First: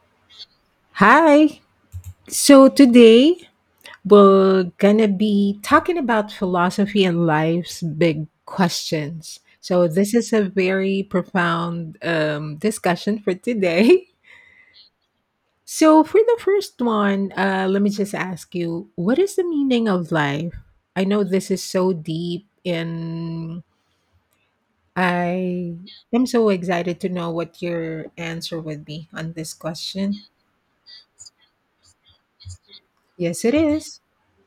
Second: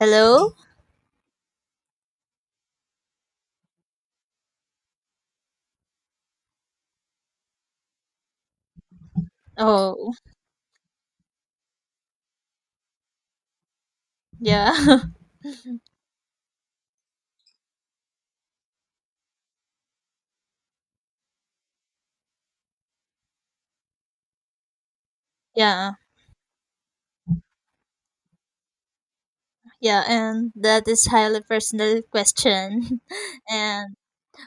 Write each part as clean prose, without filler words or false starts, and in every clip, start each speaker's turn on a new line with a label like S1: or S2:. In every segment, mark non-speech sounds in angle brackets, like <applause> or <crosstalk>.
S1: Hello?
S2: Hi. So today we're gonna be talking about philosophy and life's big questions. So
S1: Oh,
S2: this is a very profound discussion for today. <laughs>
S1: yeah. <laughs>
S2: So for the first one, let me just ask you, what is the meaning of life? I know this is so deep, and I
S1: yeah.
S2: am so excited to know what your answer would be on this
S1: Yeah,
S2: question.
S1: and that is highly personal question.
S2: Yes,
S1: <laughs>
S2: it
S1: And
S2: is.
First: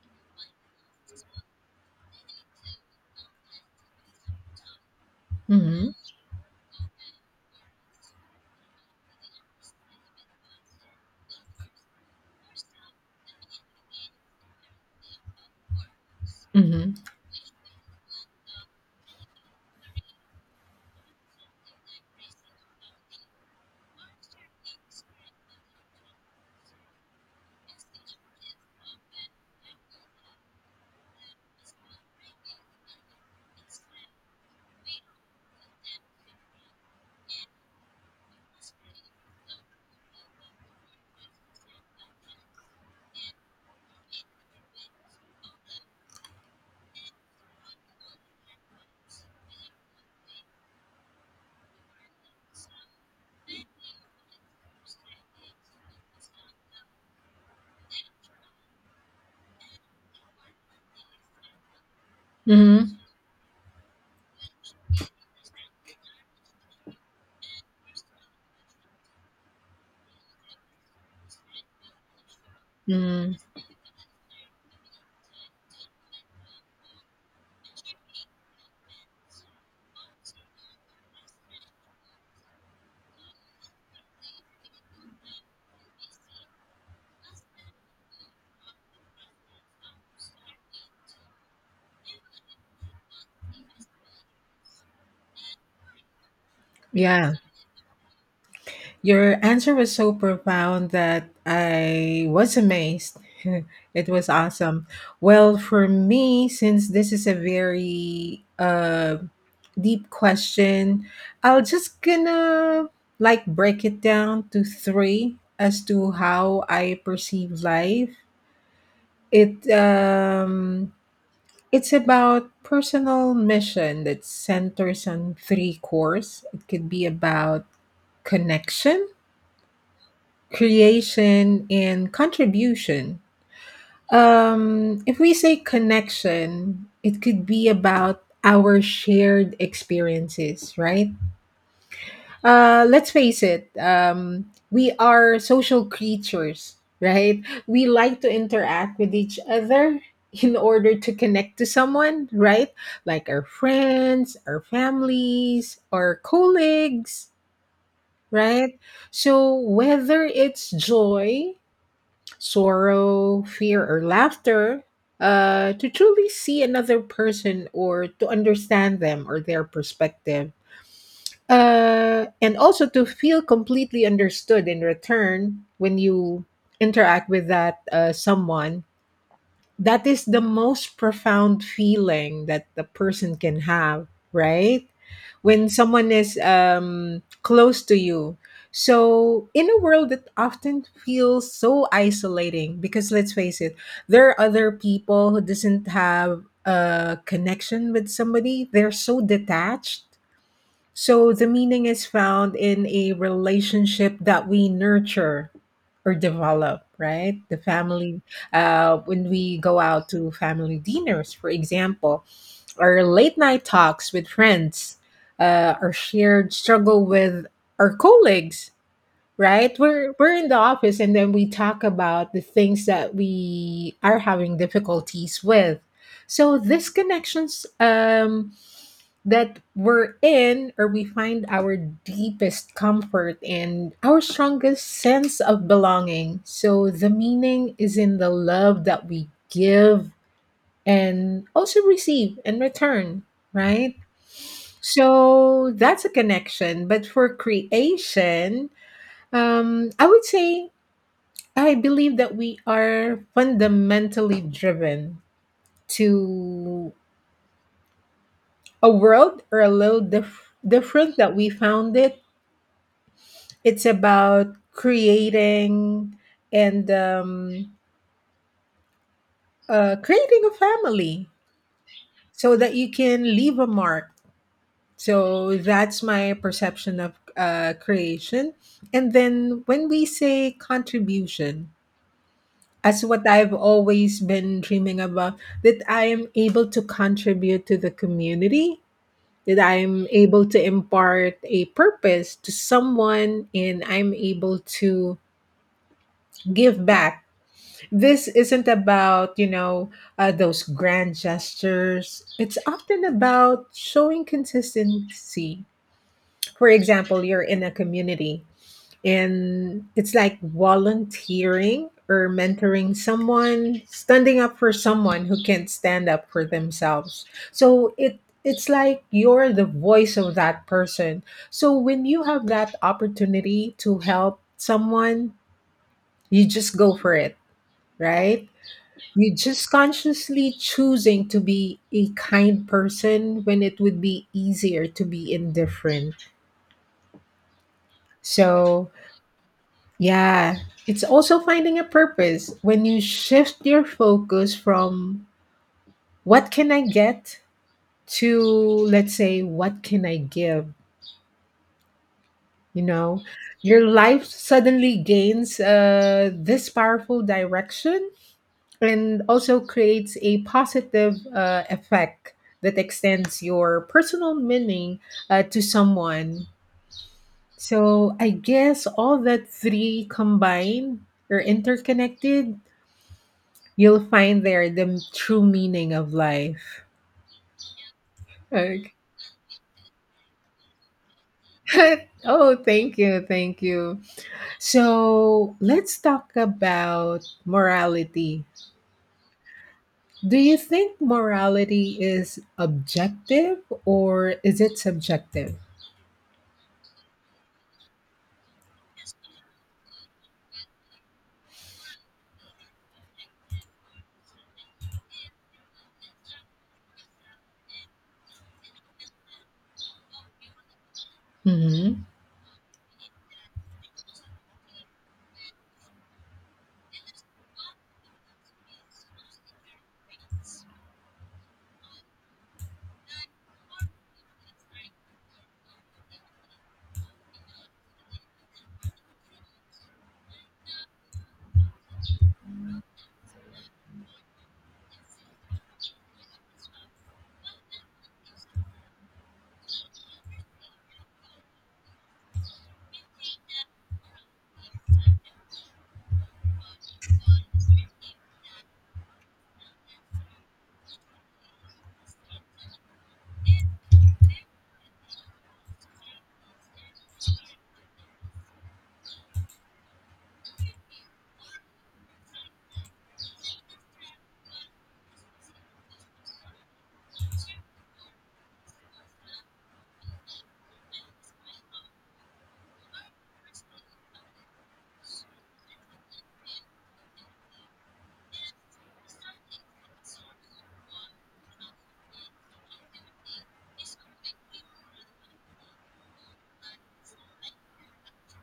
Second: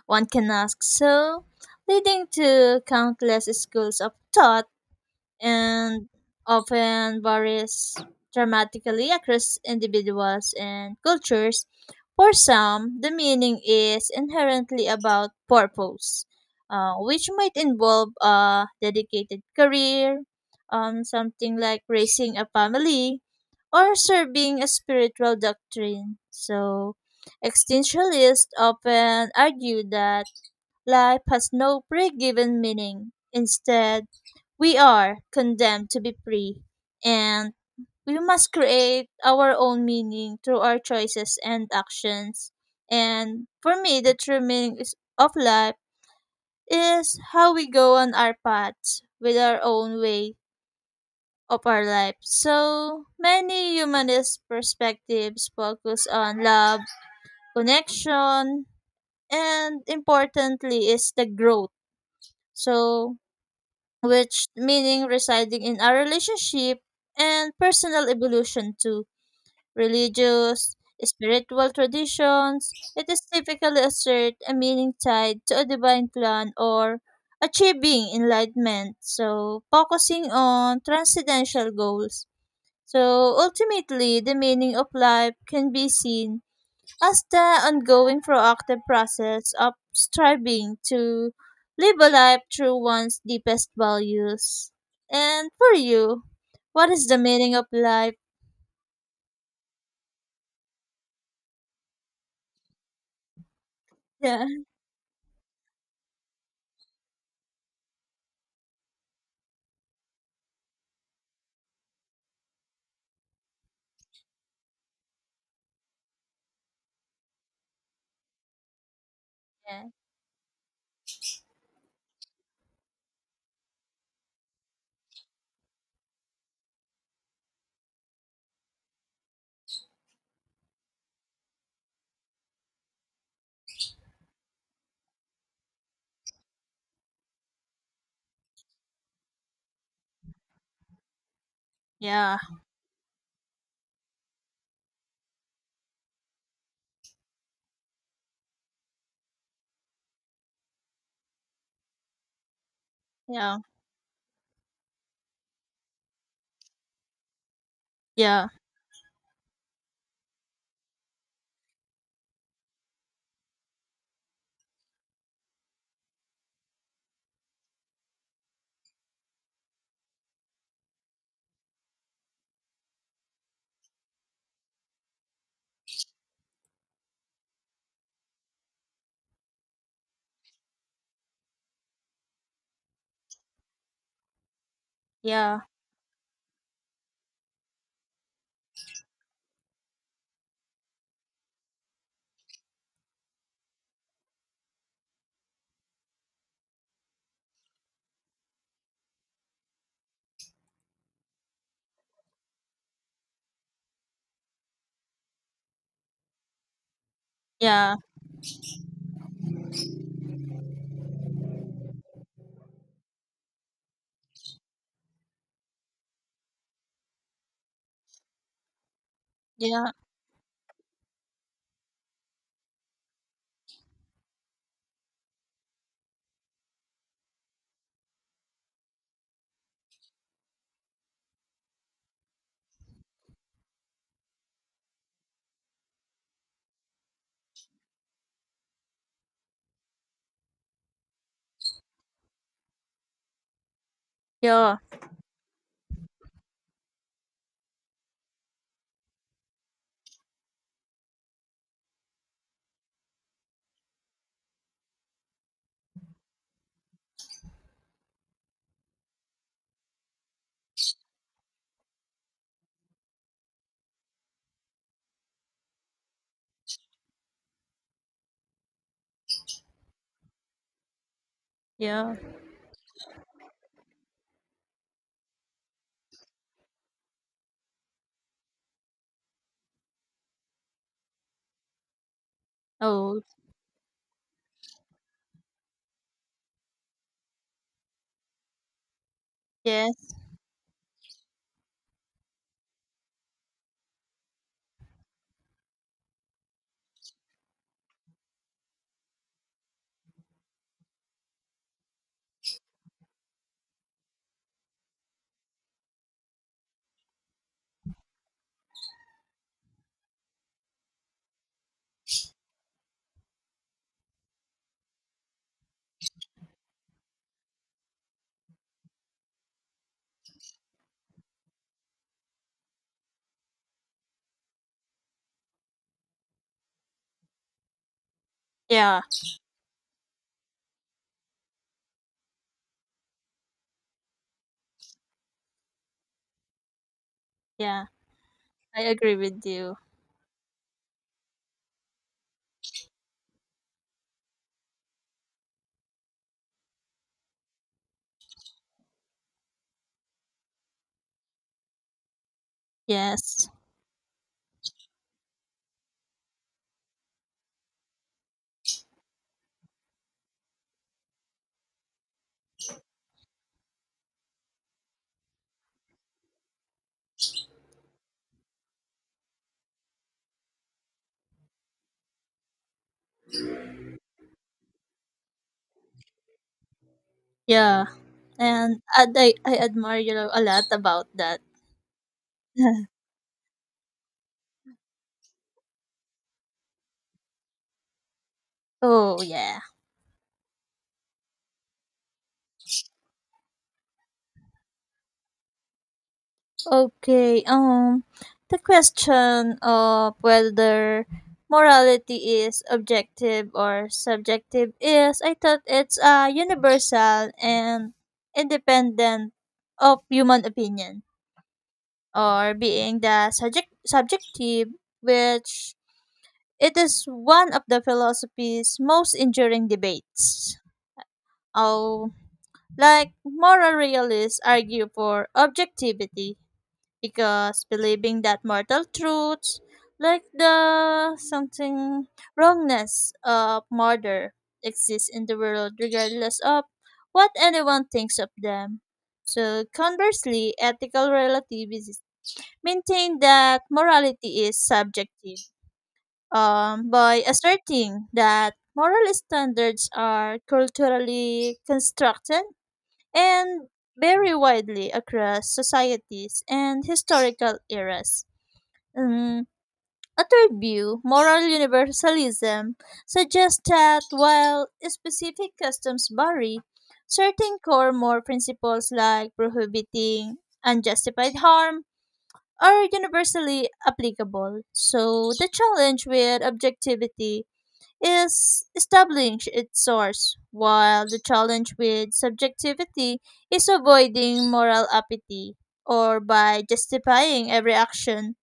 S1: one can ask so, leading to countless schools of thought
S2: Mm-hmm.
S1: and often varies dramatically across individuals and cultures. For some, the meaning is inherently about purpose,
S2: Mm-hmm.
S1: which might involve a dedicated career, something like raising a family, or serving a spiritual doctrine. So existentialists often argue that life has no pre given meaning. Instead, we are condemned to be free, and we must create our own meaning through our choices and actions. And for me, the true meaning is- of life is how we go on our paths with our own way of our life. So many humanist perspectives focus on love, connection, and importantly is the growth.
S2: Mm-hmm.
S1: So which meaning residing in our relationship and personal evolution to religious, spiritual traditions. It is
S2: Mm,
S1: typically assert a meaning tied to a divine plan or achieving enlightenment. So focusing on transcendental goals. So ultimately, the meaning of life can be seen as the ongoing proactive process of striving to live a life through one's deepest values. And for you, what is the
S2: yeah,
S1: meaning of life?
S2: your answer was so profound that I was amazed. <laughs> It was
S1: <laughs>
S2: awesome. Well, for me, since this is a very deep question, I'll just gonna like break it down to three as to how I perceive life. It um, it's about personal mission that centers on three cores. It could be about connection, creation, and contribution. If we say connection, it could be about our shared experiences, right?
S1: Yeah.
S2: Let's face it, we are social creatures, right? We like to interact with each other in order to connect to someone, right? Like our
S1: Yeah.
S2: friends, our families, our colleagues,
S1: Yeah.
S2: right? So whether it's joy, sorrow, fear, or laughter, to truly see another person or to understand them or their perspective. And also to feel completely understood in return when you interact with that someone. That is the most profound feeling that the person can have, right,
S1: Yeah.
S2: when someone is close to you. So in a world that often feels so isolating, because let's face it, there are other people who doesn't have a connection with somebody, they're so detached. So the meaning is found in a relationship that we nurture or develop, right? The
S1: Yeah.
S2: family, when we go out to family dinners, for example, our late night talks with friends, our shared struggle with our colleagues,
S1: Yeah.
S2: right?
S1: Yeah.
S2: We're in the office and then we talk about the things that we are having difficulties with. So these connections, that we're in or we find our deepest comfort and our strongest sense of belonging. So the meaning is in the love that we give and also receive in return, right?
S1: Yeah.
S2: So that's a connection. But for creation, I would say I believe that we are fundamentally driven to a world or a little different that we found it. It's about creating and creating a family
S1: Yeah.
S2: so that you can leave a mark. So that's my perception of creation. And then when we say contribution, as
S1: Oh,
S2: what I've always been dreaming about, that I am able to contribute to the community, that I'm
S1: yes.
S2: able to impart a purpose to someone, and I'm able to give back. This isn't about, those grand gestures. It's often about showing consistency. For example, you're in a community and it's like volunteering or mentoring someone, standing up for someone who can't stand up for themselves. So it's like you're the voice of that person. So when you have that opportunity to help someone, you just go for it, right?
S1: Yeah.
S2: You are just consciously choosing to be a kind person when it would be easier to be indifferent.
S1: Yeah, I
S2: So,
S1: agree with you.
S2: yeah, it's also finding a purpose when you shift your focus from what can I get to, let's say, what can I give? You know,
S1: Yes.
S2: your life suddenly gains this powerful direction and also creates a positive effect that extends your personal meaning to someone. So I guess all that three combined or interconnected, you'll find there the true meaning of life.
S1: Yeah. And
S2: Okay.
S1: I I, I admire you a lot about that.
S2: <laughs> Oh, thank you, thank you. So let's talk about morality.
S1: <laughs> Oh, yeah.
S2: Do you think morality is objective or is it subjective?
S1: Okay, the question of whether morality is objective or subjective is, I thought it's universal and independent of human opinion,
S2: Hmm.
S1: or being the subject subjective, which it is one of the philosophy's most enduring debates. Oh, like moral realists argue for objectivity, because believing that mortal truths like the something wrongness of murder exists in the world regardless of what anyone thinks of them. So conversely, ethical relativists maintain that morality is subjective by asserting that moral standards are culturally constructed and vary widely across societies and historical eras. Um, a third view, moral universalism, suggests that while specific customs vary, certain core moral principles like prohibiting unjustified harm are universally applicable. So the challenge with objectivity is establishing its source, while the challenge with subjectivity is avoiding moral apathy or by justifying every action.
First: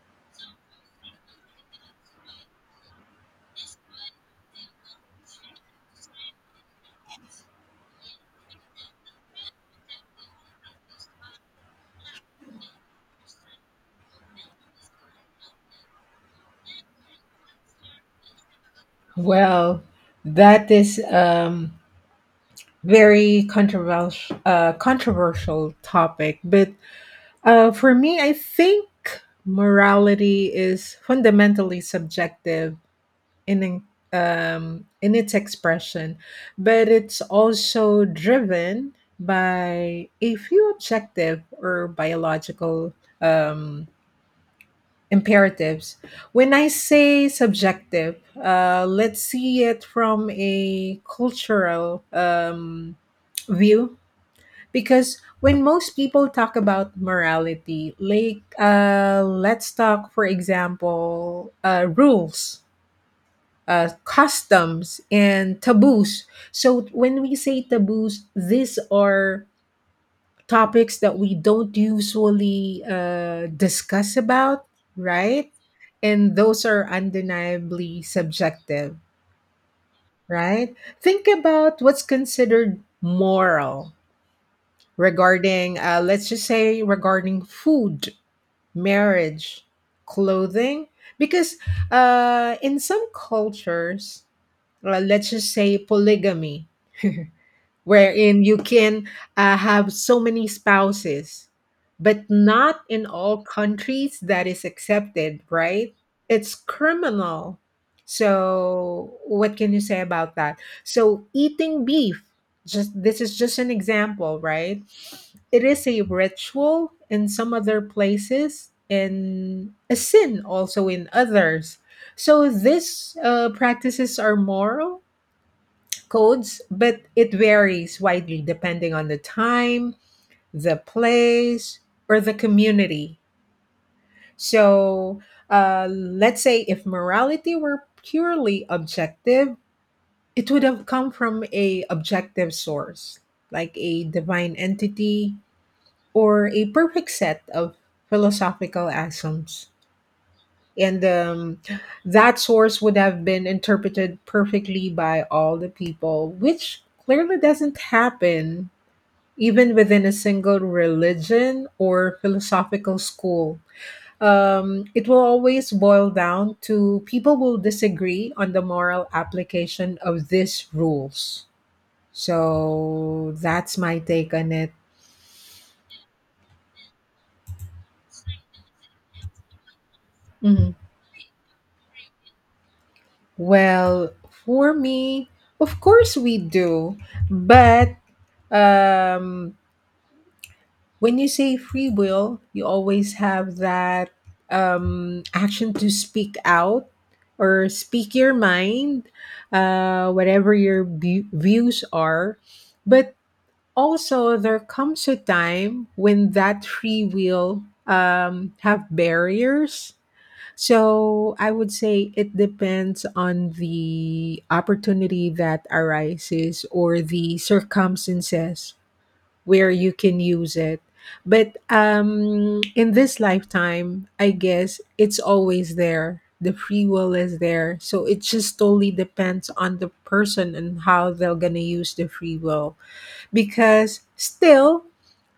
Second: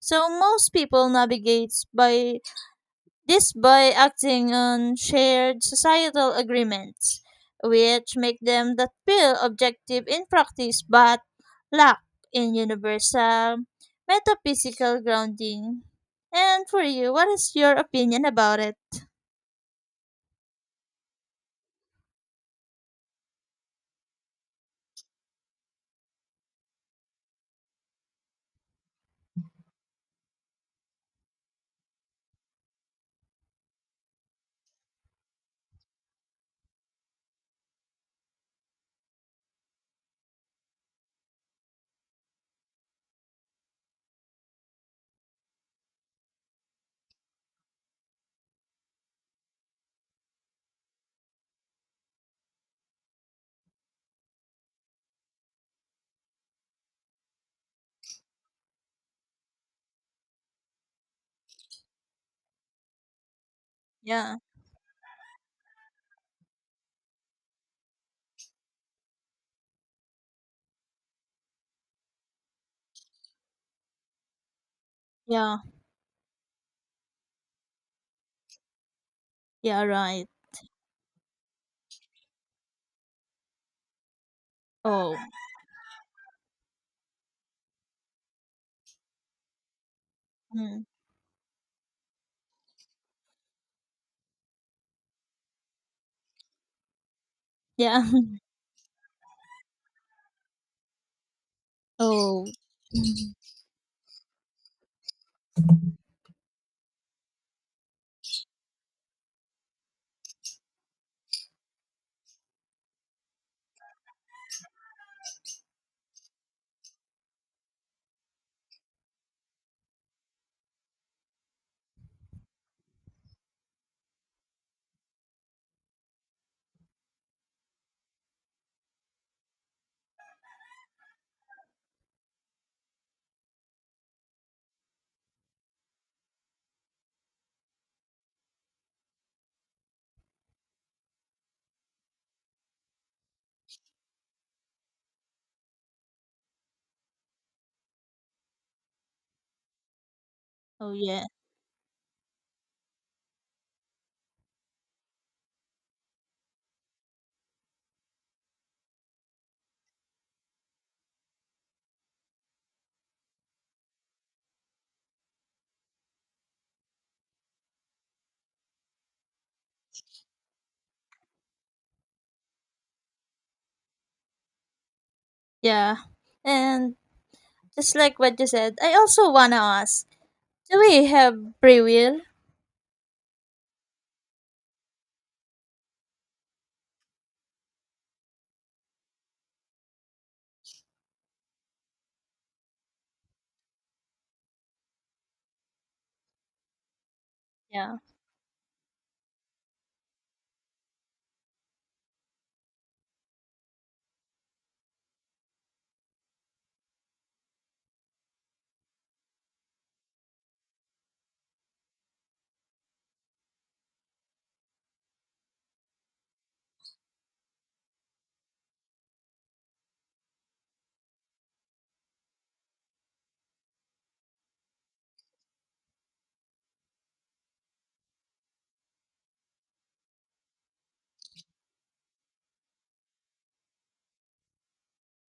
S1: So most people navigate by this by acting on shared societal agreements, which make them that feel objective in practice but lack in universal metaphysical grounding. And for you, what is your opinion about it?
S2: Well, that is very controversial controversial topic. But for me, I think morality is fundamentally subjective in in- in its expression, but it's also driven by a few objective or biological um, imperatives. When I say subjective, let's see it from a cultural view, because when most people talk about morality, like let's talk, for example, rules.
S1: Yeah.
S2: Customs and taboos. So, when we say taboos, these are topics that we don't usually discuss about, right?
S1: Yeah,
S2: And those are undeniably subjective,
S1: yeah, right.
S2: right? Think about what's considered moral
S1: Oh,
S2: regarding, let's just say, regarding food, marriage,
S1: mm,
S2: clothing, because in some cultures, let's just say polygamy,
S1: yeah. <laughs>
S2: wherein you can have so many spouses, but
S1: Oh,
S2: not in
S1: mhm.
S2: all countries that is accepted, right? It's criminal. So, what can you say about that? So, eating beef, just this is just an example, right? It is a ritual in some other places and a sin also in others. So, these practices are moral codes, but it varies widely depending on the time, the place, or the community. So, let's say if morality were purely objective, it would have come from a objective source, like a divine entity or a perfect set of philosophical axioms.
S1: Oh,
S2: And
S1: yeah,
S2: that source would have been interpreted perfectly by all the people, which clearly doesn't happen even within a single religion or philosophical school. It will always boil down to people will disagree on the moral application of these rules. So that's my take on it.
S1: yeah. And just like what you said, I also wanna ask,
S2: Mhm.
S1: do we have free will?
S2: Well, for me, of course we do, but um, when you say free will, you always have that action to speak out or
S1: Yeah,
S2: speak your mind, whatever your views are. But also, there comes a time when that free will have barriers. So I would say it depends on the opportunity that arises or the circumstances where you can use it. But in this lifetime, I guess it's always there. The free will is there. So it just totally depends on the person and how they're going to use the free will, because still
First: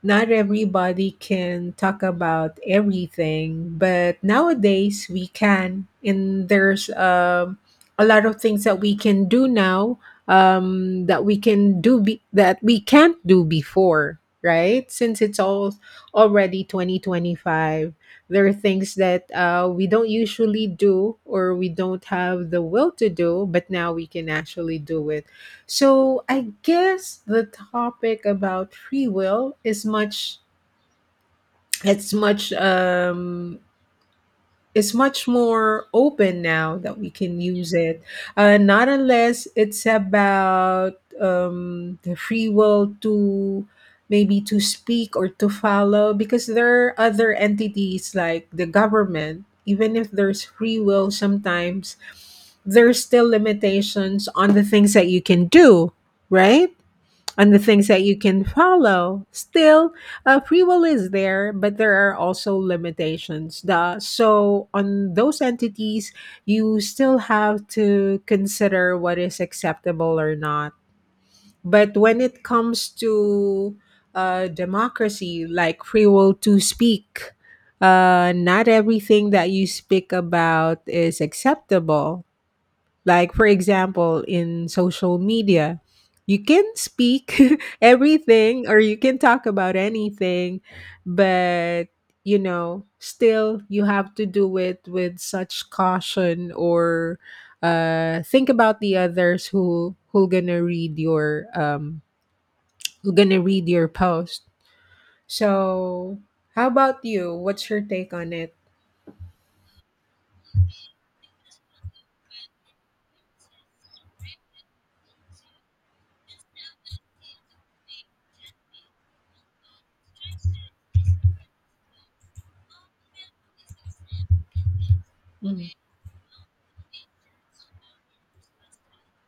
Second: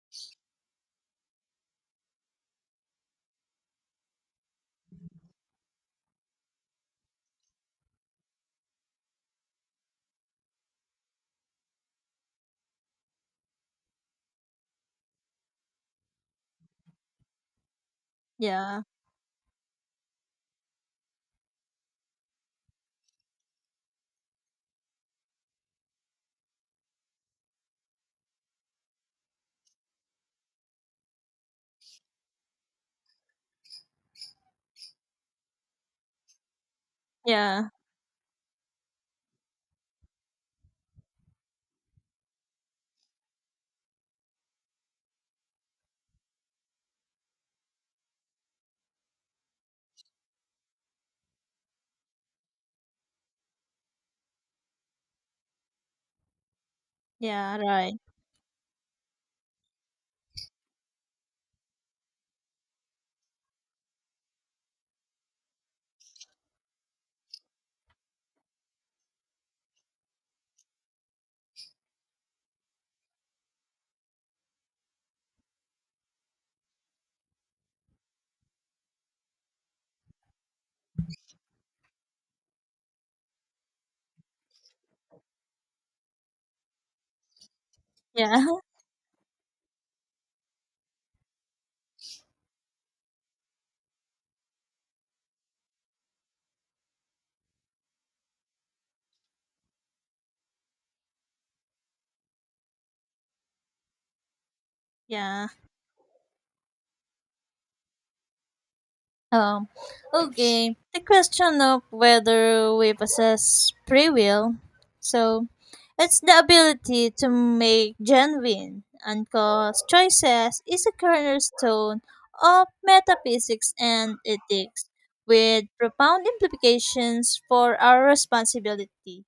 S2: not everybody can talk about everything, but nowadays we can, and there's a lot of things that we can do now that we can do that we can't do before, right, since it's all already 2025. There are
S1: yeah,
S2: things that we don't usually do or we don't have the will to do, but now we can actually do it. So I guess the topic about free will is much it's much it's much more open now that we can
S1: yeah,
S2: use it. Not unless it's about the free will to maybe to speak or to follow, because there are other entities like the government. Even if there's free will, sometimes there's still limitations on the things that you can do, right, on
S1: yeah,
S2: the things
S1: right.
S2: that you can follow. Still, free will is there, but there are also limitations. So on those entities, you still have to consider what is acceptable or not. But when it comes to democracy, like free will to speak, not everything that you speak about is acceptable. Like, for example, in social media, you can speak <laughs>
S1: Yeah,
S2: everything or
S1: <laughs>
S2: you can talk about anything, but you know, still you have to do it with such caution or think about the others who gonna read your who gonna read your post.
S1: yeah.
S2: So, how about you? What's your take on it?
S1: Um, okay. The question of whether we possess free will. So it's the ability to make genuine, uncaused choices is a cornerstone of metaphysics and ethics, with
S2: Mhm.
S1: profound implications for our responsibility.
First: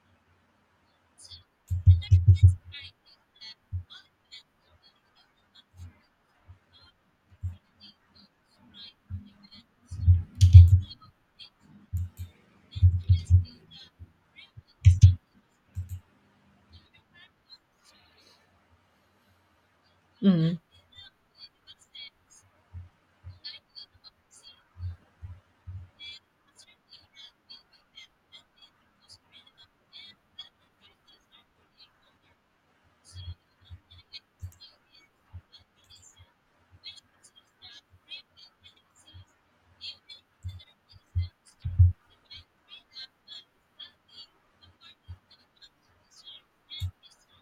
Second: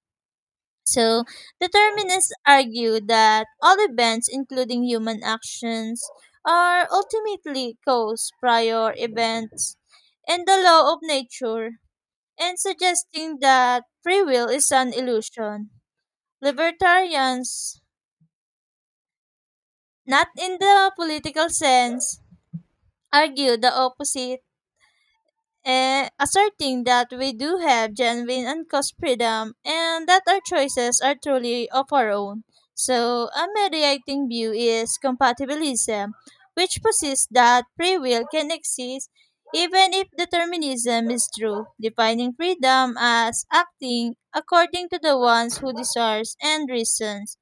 S1: So determinists argue that all events, including human actions, are ultimately caused prior events and the law of nature, and suggesting that free will is an illusion. Libertarians not
S2: Mhm.
S1: in the political sense, argue the opposite asserting that we do have genuine and uncaused freedom and that our choices are truly of our own. So, a mediating view is compatibilism, which posits that free will can exist even if determinism is true, defining freedom as acting according to the ones who desires and reasons,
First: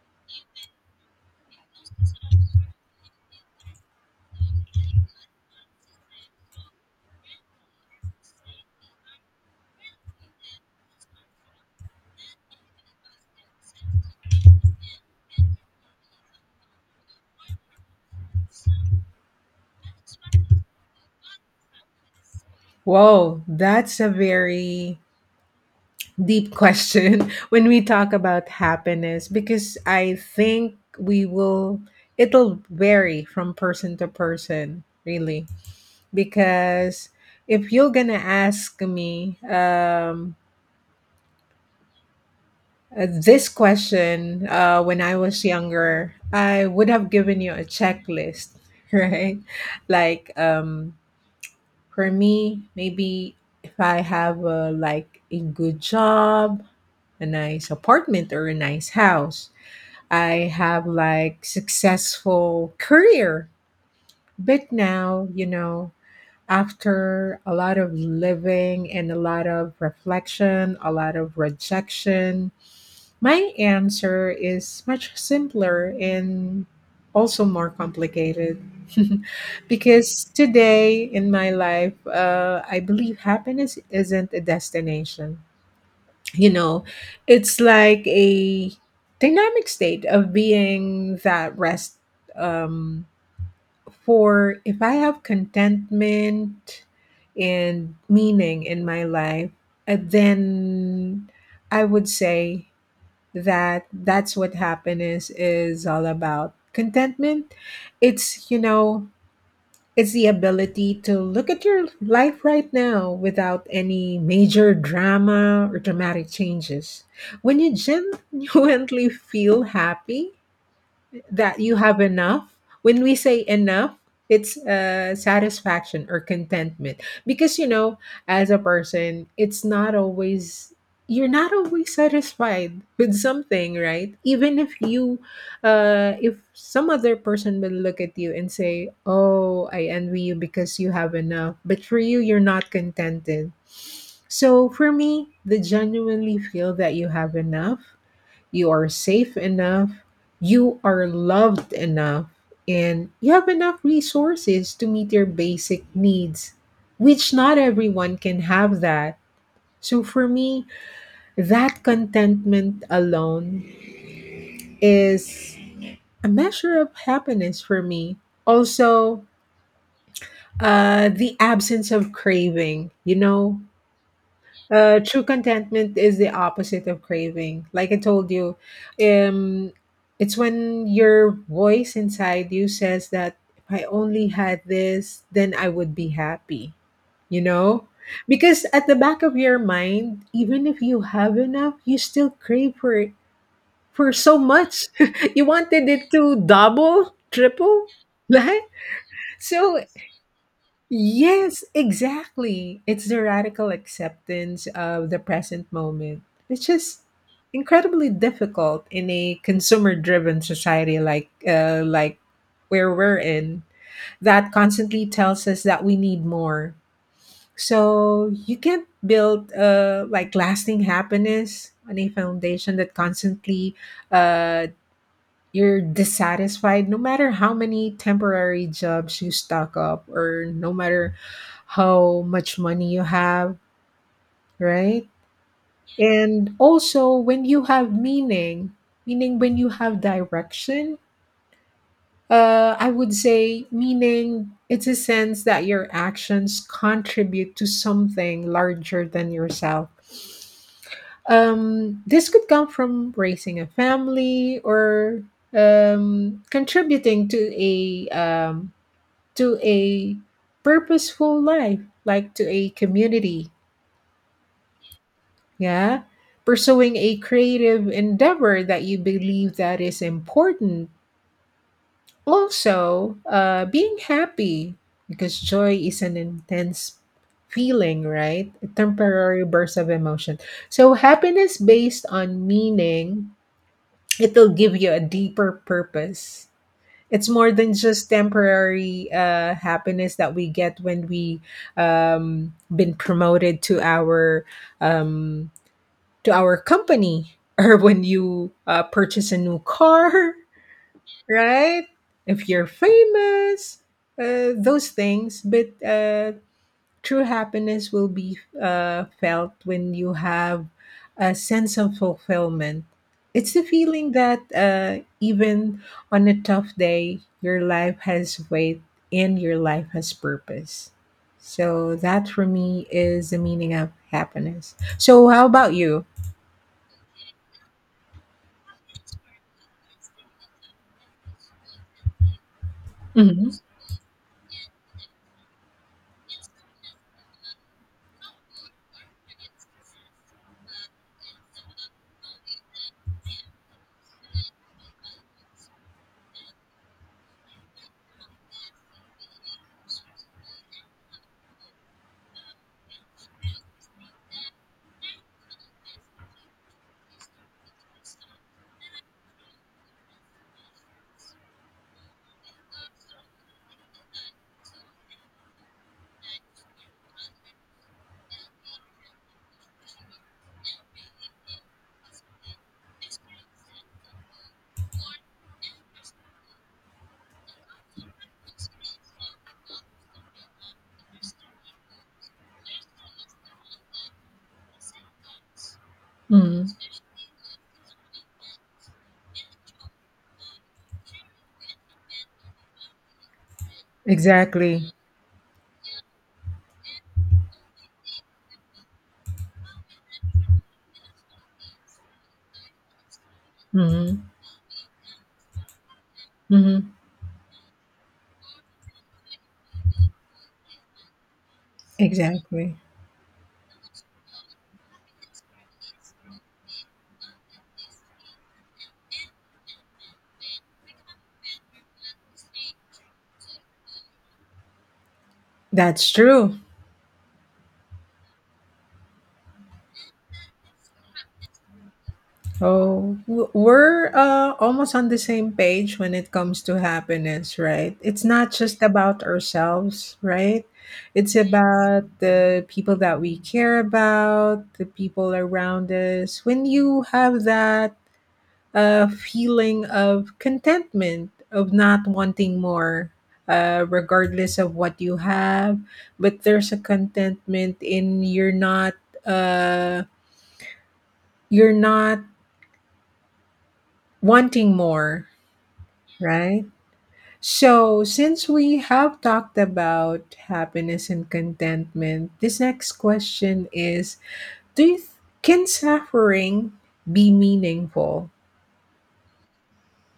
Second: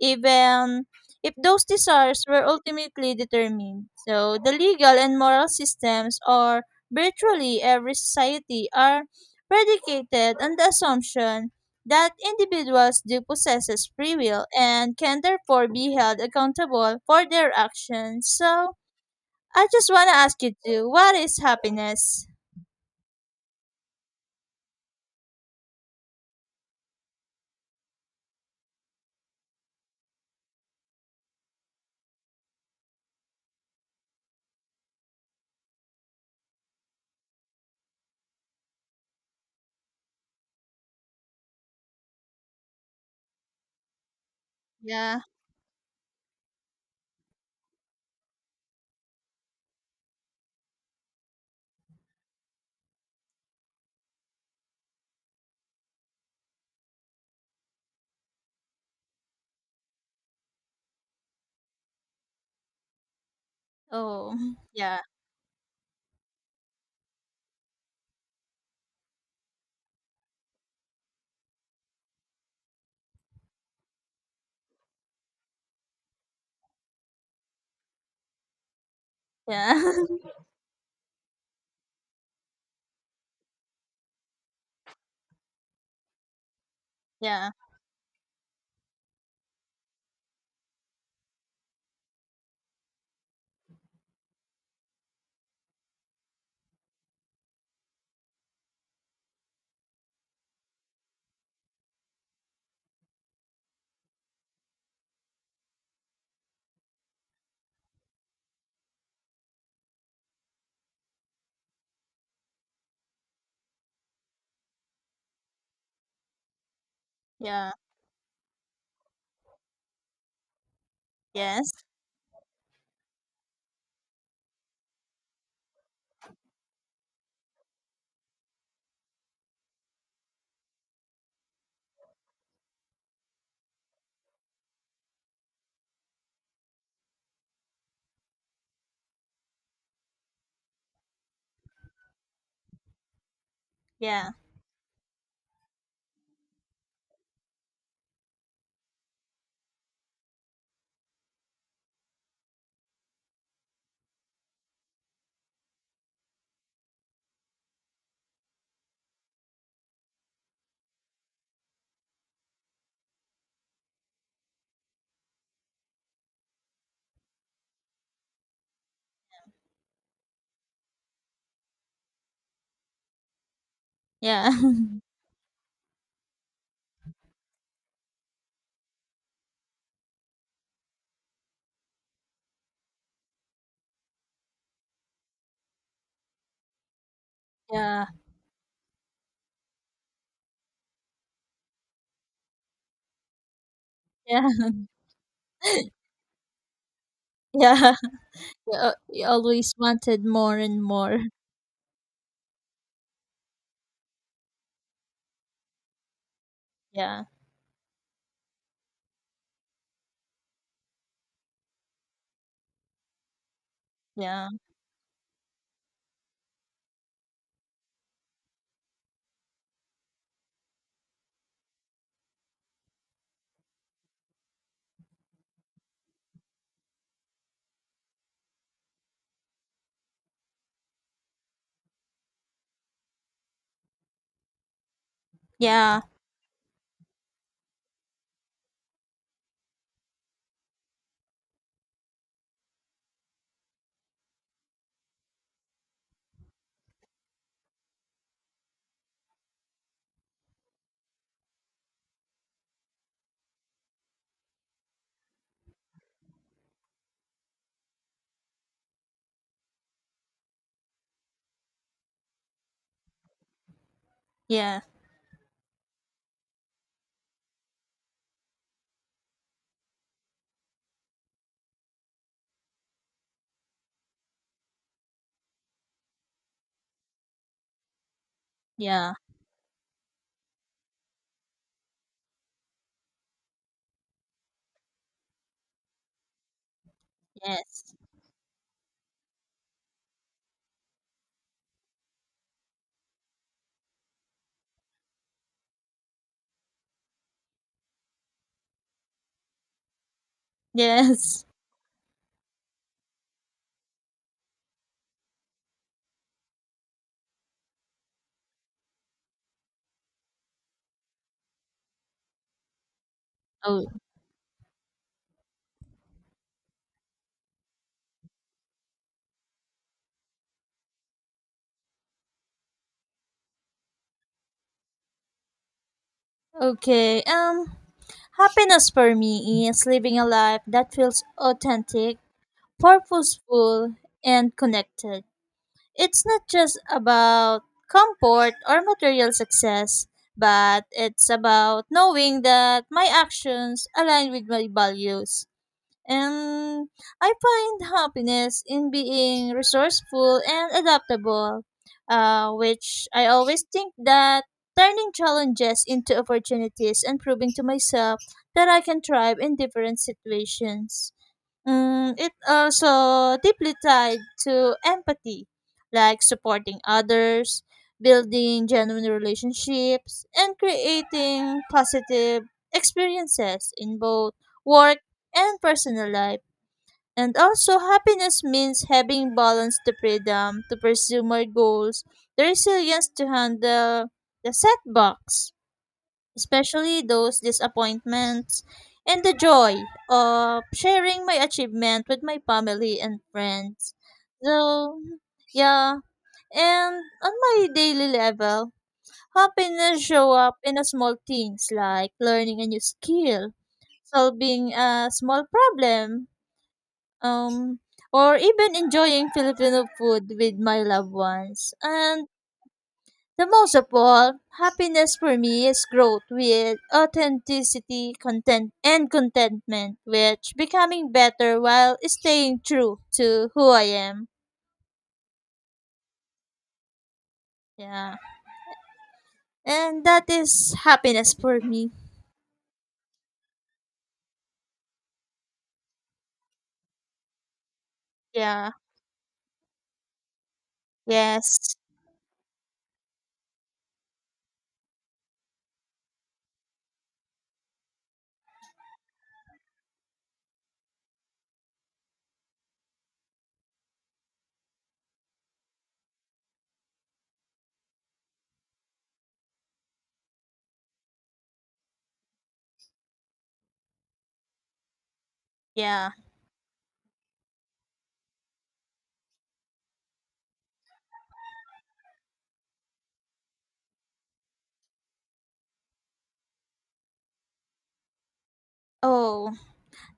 S1: even if those desires were ultimately determined. So the legal and moral systems are virtually every society are predicated on the assumption that individuals do possess free will and can therefore be held accountable for their actions. So I just want to ask you too, what is happiness?
S2: Whoa, that's a very deep question <laughs> when we talk about happiness, because I think we will it'll vary from person to person really, because if you're gonna ask me this question when I
S1: Yeah.
S2: was younger I would have given you a checklist, <laughs> right? Like for me maybe if I have a, like a good job, a nice apartment or a nice house, I have like successful career.
S1: Oh,
S2: But
S1: yeah.
S2: now, you know, after a lot of living and a lot of reflection, a lot of rejection, my answer is much simpler and also more complicated. <laughs>
S1: Yeah. <laughs>
S2: Because today in my life, I believe happiness isn't a destination, you know.
S1: yeah.
S2: It's like a dynamic state of being that rest um for if I have contentment and meaning in my life, then I would say that that's what happiness is all about. Contentment, it's you know, it's the ability to look at your life right now without any major drama or dramatic changes. When
S1: Yeah.
S2: you genuinely feel happy, that
S1: Yes.
S2: you have enough, when we say enough, it's satisfaction or contentment. Because you know, as a person, it's not always you're not always satisfied with something, right? Even if you if some other person will look at you and say, oh, I envy you because you have enough, but for you you're not contented.
S1: Yeah.
S2: So for me, the genuinely feel that you have enough, you are safe enough, you are loved enough, and you have enough resources to meet your basic needs, which not everyone can have that. So for me, that contentment alone is a measure of happiness for me. Also, the absence of craving,
S1: Yeah. <laughs>
S2: True contentment is the opposite of craving. Like I told you, um, it's when your voice inside you says that if I only had this, then I would be happy, you know?
S1: yeah.
S2: Because at the back of your mind, even if you have enough, you still crave for it, for so
S1: Yeah. <laughs>
S2: much. <laughs> You wanted it to double, triple,
S1: Yeah.
S2: <laughs> right?
S1: You always
S2: So
S1: wanted more and more.
S2: Yes, exactly. It's the radical acceptance of the present moment, which is
S1: Yeah.
S2: incredibly difficult in a consumer-driven society like where we're in,
S1: Yeah.
S2: that constantly tells us that we need more. So you can't build like lasting happiness on a foundation that constantly uh, you're dissatisfied no matter how many temporary jobs you stock up or no matter how much money you have, right?
S1: Yeah.
S2: And also when you have meaning, meaning when you have direction, I would say meaning it's a sense that your actions contribute to something larger than yourself. This could come from raising a family or contributing to a purposeful life, like to a community,
S1: Yeah.
S2: yeah? Pursuing a creative endeavor that you believe that is important. Also, being happy because joy is an intense feeling, right? A
S1: Yeah.
S2: temporary burst of emotion. So happiness based on meaning, it'll give you a deeper purpose. It's more than
S1: Yes.
S2: just temporary happiness that we get when we been promoted to um, our company <laughs> or when you purchase a new car <laughs>
S1: Yes.
S2: right, if you're famous, those things, but true happiness will be felt when you have a sense of fulfillment. It's the
S1: Oh,
S2: feeling that even on a tough day, your life has weight and your life has purpose. So, that for me is the meaning of happiness. So, how about you?
S1: okay. Happiness for me is living a life that feels authentic,
S2: Mm-hmm.
S1: purposeful, and connected. It's not just about comfort or material success, but it's about knowing that my actions align with my values. And I find happiness in being resourceful and adaptable, which I always think that turning challenges into opportunities and proving to myself that I can thrive in different situations. Mm, it also deeply tied to empathy, like supporting others, building genuine relationships, and creating positive experiences in both work and personal life. And also, happiness means having balance to freedom to pursue my goals, the resilience to handle the setbacks
S2: Hmm.
S1: especially those disappointments, and the joy of sharing my achievement with my family and friends.
S2: Exactly.
S1: So, yeah, and on my daily level, happiness show up in a small things like learning a new skill,
S2: Mm-hmm.
S1: solving a small problem,
S2: Mm-hmm.
S1: um, or even enjoying Filipino food with my loved ones. And
S2: Exactly.
S1: the most of all, happiness for me is growth with authenticity, content, and contentment, which becoming better while staying true to who I am.
S2: That's true.
S1: Yeah. And that is happiness for me.
S2: Oh, we're almost on the same page when it comes to happiness, right? It's not
S1: Yeah.
S2: just about ourselves, right? It's
S1: Yes.
S2: about the people that we care about, the people around us. When you have that feeling of contentment, of not wanting more, regardless of what you have, but there's a contentment in you're not. Uh, you're not wanting more,
S1: Yeah.
S2: right? So, since we have talked about happiness and contentment, this next question is, Do you th- can suffering be meaningful?
S1: Oh,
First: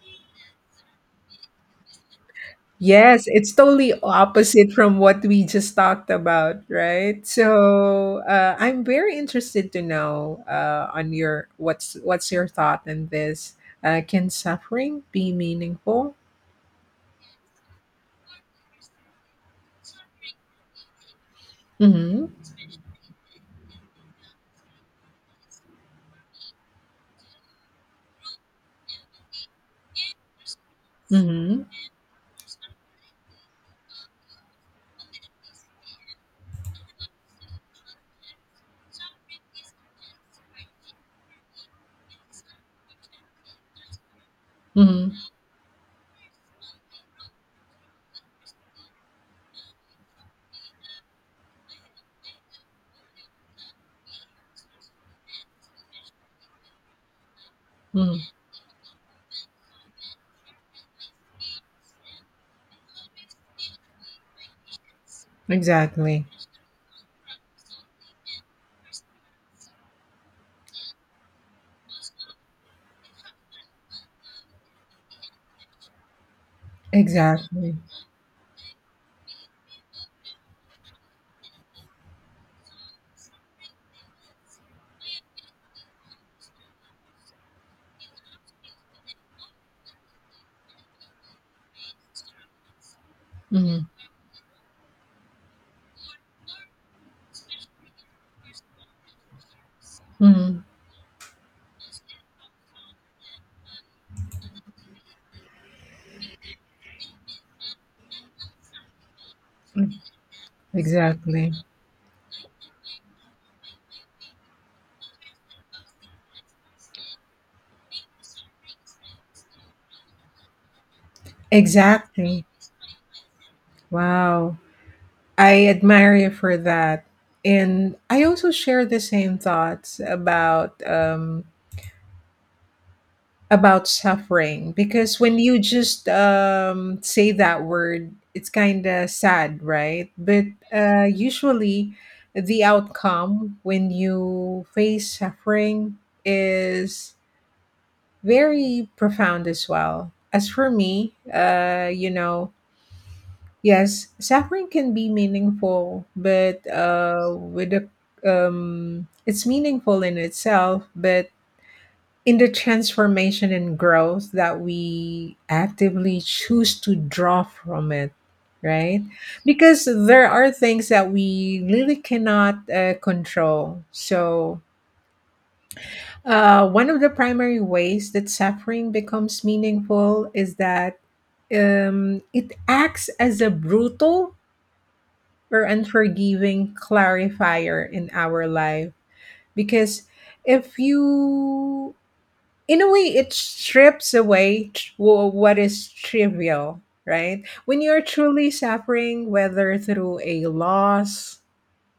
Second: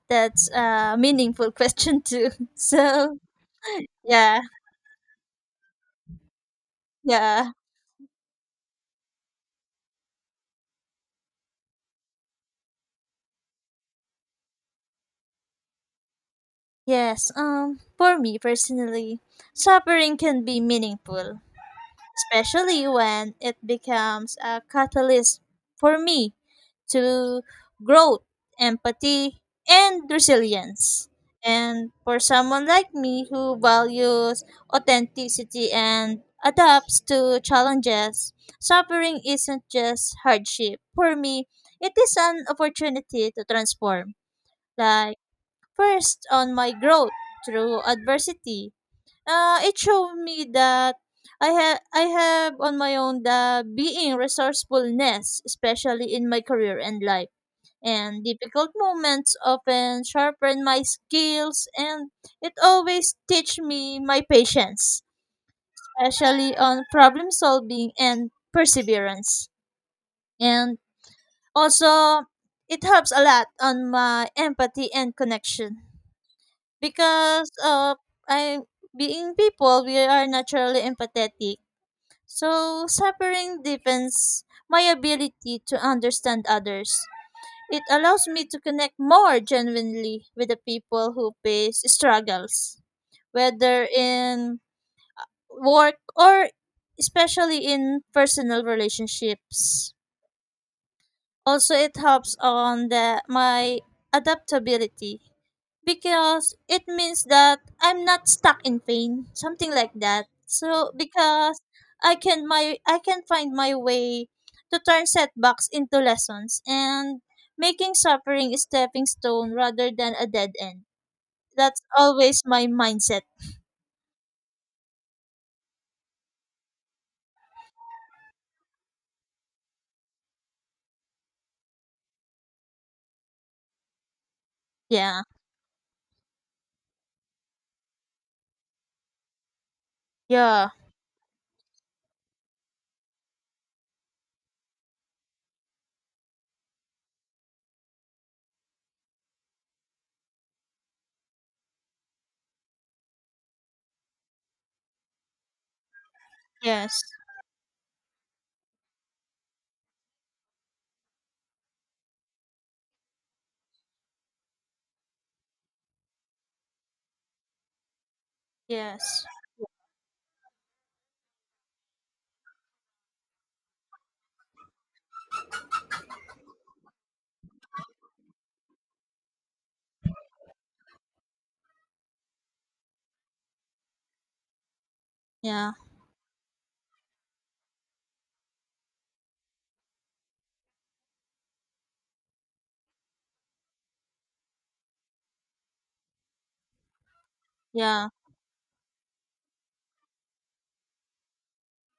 S1: that's a meaningful question too. <laughs> So,
S2: Yes, it's totally
S1: yeah.
S2: opposite from what we just talked about, right?
S1: Yeah.
S2: So, I'm very interested to know on your what's your thought on this? Can suffering be meaningful?
S1: Yes. For me personally, suffering can be meaningful
S2: Mm-hmm.
S1: especially when it becomes a catalyst for me to growth, empathy, and resilience.
S2: Mm-hmm.
S1: And for someone like me who values authenticity and adapts to challenges, suffering isn't just hardship. For me, it is an opportunity to transform.
S2: Mm-hmm.
S1: Like, first, on my growth through adversity, it showed me that I have on my own the being resourcefulness, especially in my career and life.
S2: Hmm.
S1: And difficult moments often sharpen my skills, and it always teach me my patience,
S2: Exactly.
S1: especially on problem solving and perseverance. And also, it helps a lot on my empathy and connection because
S2: Exactly.
S1: I being people, we are naturally empathetic. So suffering deepens my ability to understand others. It allows me to connect more genuinely with the people who face struggles, whether
S2: Mhm,
S1: in work or especially in personal relationships.
S2: mhm.
S1: Also, it helps on the, my adaptability because it means that I'm not stuck in pain, something like that. So
S2: Exactly.
S1: because I can find my way to turn setbacks into lessons and making suffering a stepping stone rather than a dead end. That's always
S2: Exactly.
S1: my mindset.
S2: Wow. I admire you for that. And I also share the same thoughts about suffering because
S1: Yeah.
S2: when you just say that word, it's kind of sad, right? But
S1: Yeah.
S2: uh, usually the outcome when you face suffering is very profound as well. As for me, uh, you know, yes, suffering can be meaningful, but
S1: Yes.
S2: with the it's meaningful in itself, but in the transformation and growth that we actively choose to draw from it, right?
S1: Yes.
S2: Because there are things that we really cannot control. So, one of the primary ways that suffering becomes meaningful is that it acts as a brutal or
S1: Yeah.
S2: unforgiving clarifier in our life because if you, in a way, it strips away what is trivial, right? When you're
S1: Yeah.
S2: truly suffering, whether through a loss,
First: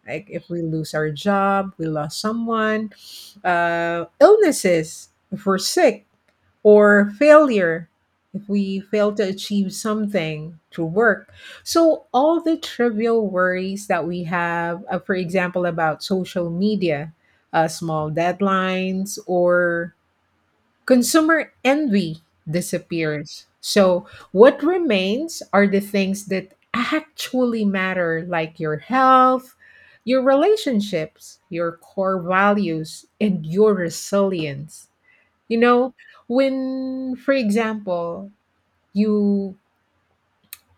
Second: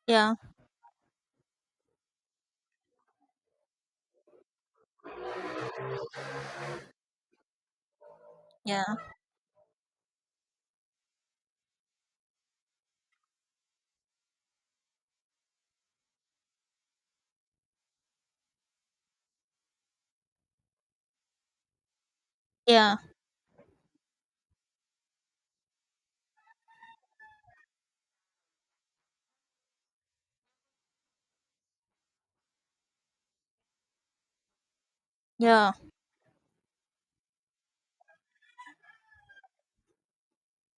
S2: like
S1: Yeah.
S2: if we lose our job, we lost someone, uh, illnesses if we're sick, or failure if we
S1: Yeah.
S2: fail to achieve something through work. So, all the trivial worries that we have, for example, about social media, small deadlines, or consumer envy,
S1: Yeah.
S2: disappears. So, what remains are the things that actually matter, like your health, your relationships, your core values, and your resilience. You
S1: Yeah.
S2: know, when, for example, you,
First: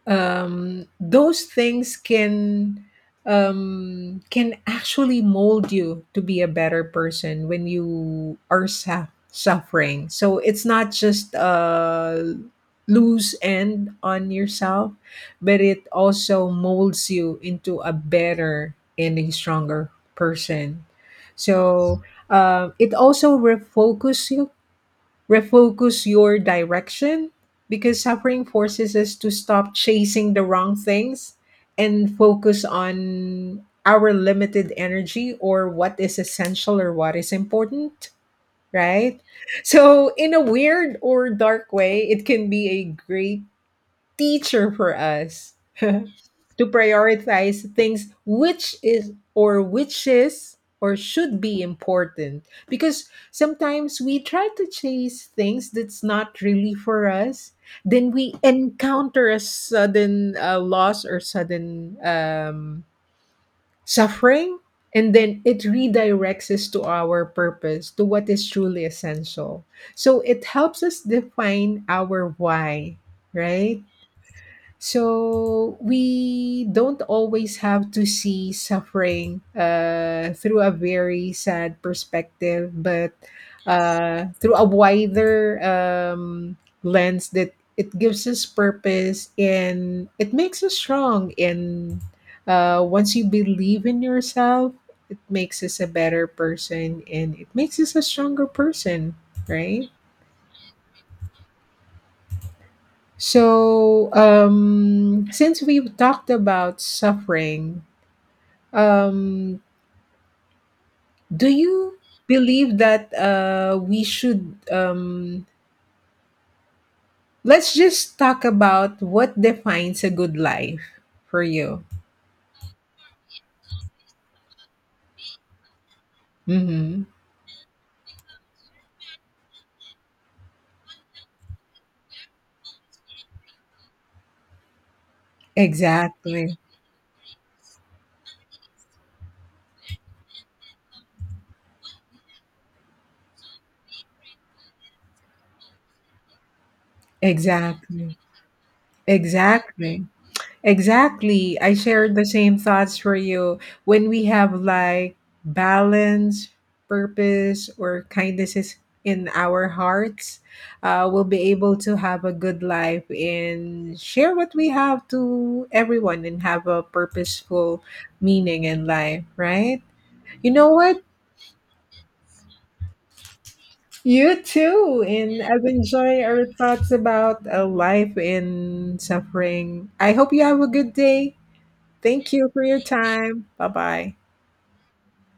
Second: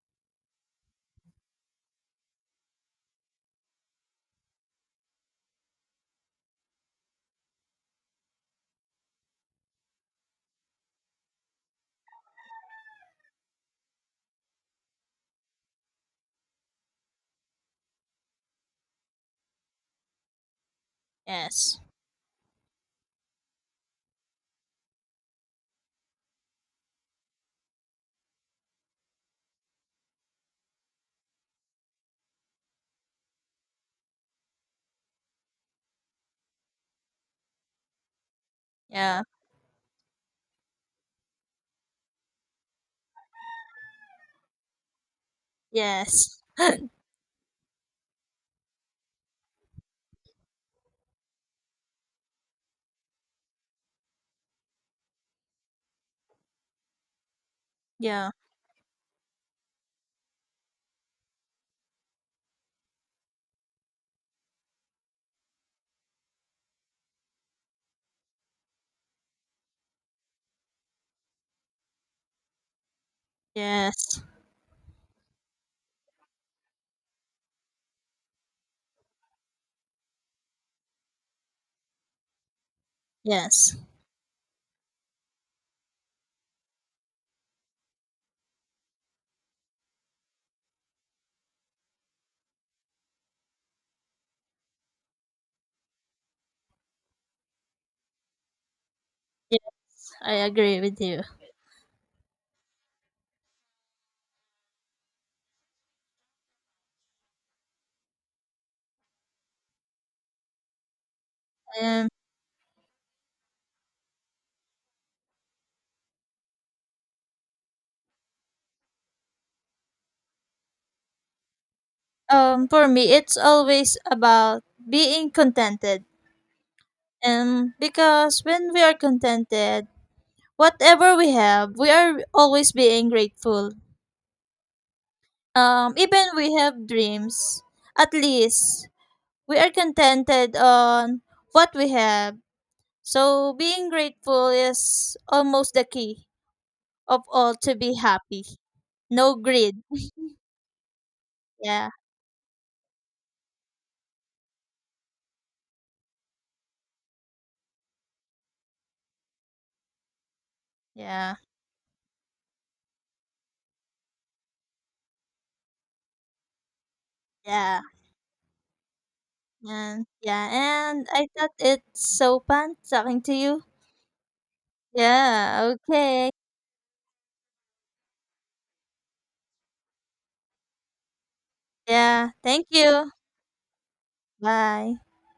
S2: those things can actually mold you to be a better person when you are suffering. So it's not just a loose end on yourself, but it also molds you into a better and a stronger person.
S1: Yes.
S2: So it also refocus your direction because suffering forces us to stop chasing the wrong things and focus on our limited energy or what is essential or what is important, right?
S1: Yeah.
S2: So, in a weird or dark way, it can be a great teacher for us. <laughs>
S1: Yes.
S2: To prioritize things which is or should be important, because sometimes we try to chase things that's not really for us, then
S1: Yeah.
S2: we encounter a sudden loss or sudden suffering, and then it redirects us to our purpose, to what is truly essential, so it helps us define our why, right?
S1: Yes.
S2: So we don't always have to see suffering through a very sad perspective, but
S1: Yes.
S2: through a wider lens that it gives us purpose and it makes us strong. And once you believe in yourself, it makes us a better person and it makes us a stronger person,
S1: Yes,
S2: right?
S1: I agree with you.
S2: So, since we've talked about suffering, um, do you
S1: Um,
S2: believe that we should? Let's just talk about what defines a good life for you.
S1: for me, it's always about being contented.
S2: Mm-hmm.
S1: And because when we are contented, whatever we have, we are always being grateful. Even we
S2: Exactly.
S1: have dreams, at least we are contented on what we have. So being grateful is almost the key of all to be
S2: Exactly.
S1: happy. No greed.
S2: Exactly. Exactly. I
S1: Yeah,
S2: shared the same thoughts for you. When we have like balance, purpose, or kindness is in our hearts, we'll
S1: yeah,
S2: be able to have a good life and share what we have to everyone and have a
S1: yeah.
S2: purposeful meaning in life, right?
S1: And yeah,
S2: You know what?
S1: and I thought it's so fun talking to you.
S2: You too. And I've
S1: Yeah,
S2: enjoyed
S1: okay.
S2: our thoughts about a life in suffering. I hope you have a good day.
S1: Yeah.
S2: Thank you for
S1: Thank
S2: your
S1: you.
S2: time. Bye bye.
S1: Bye.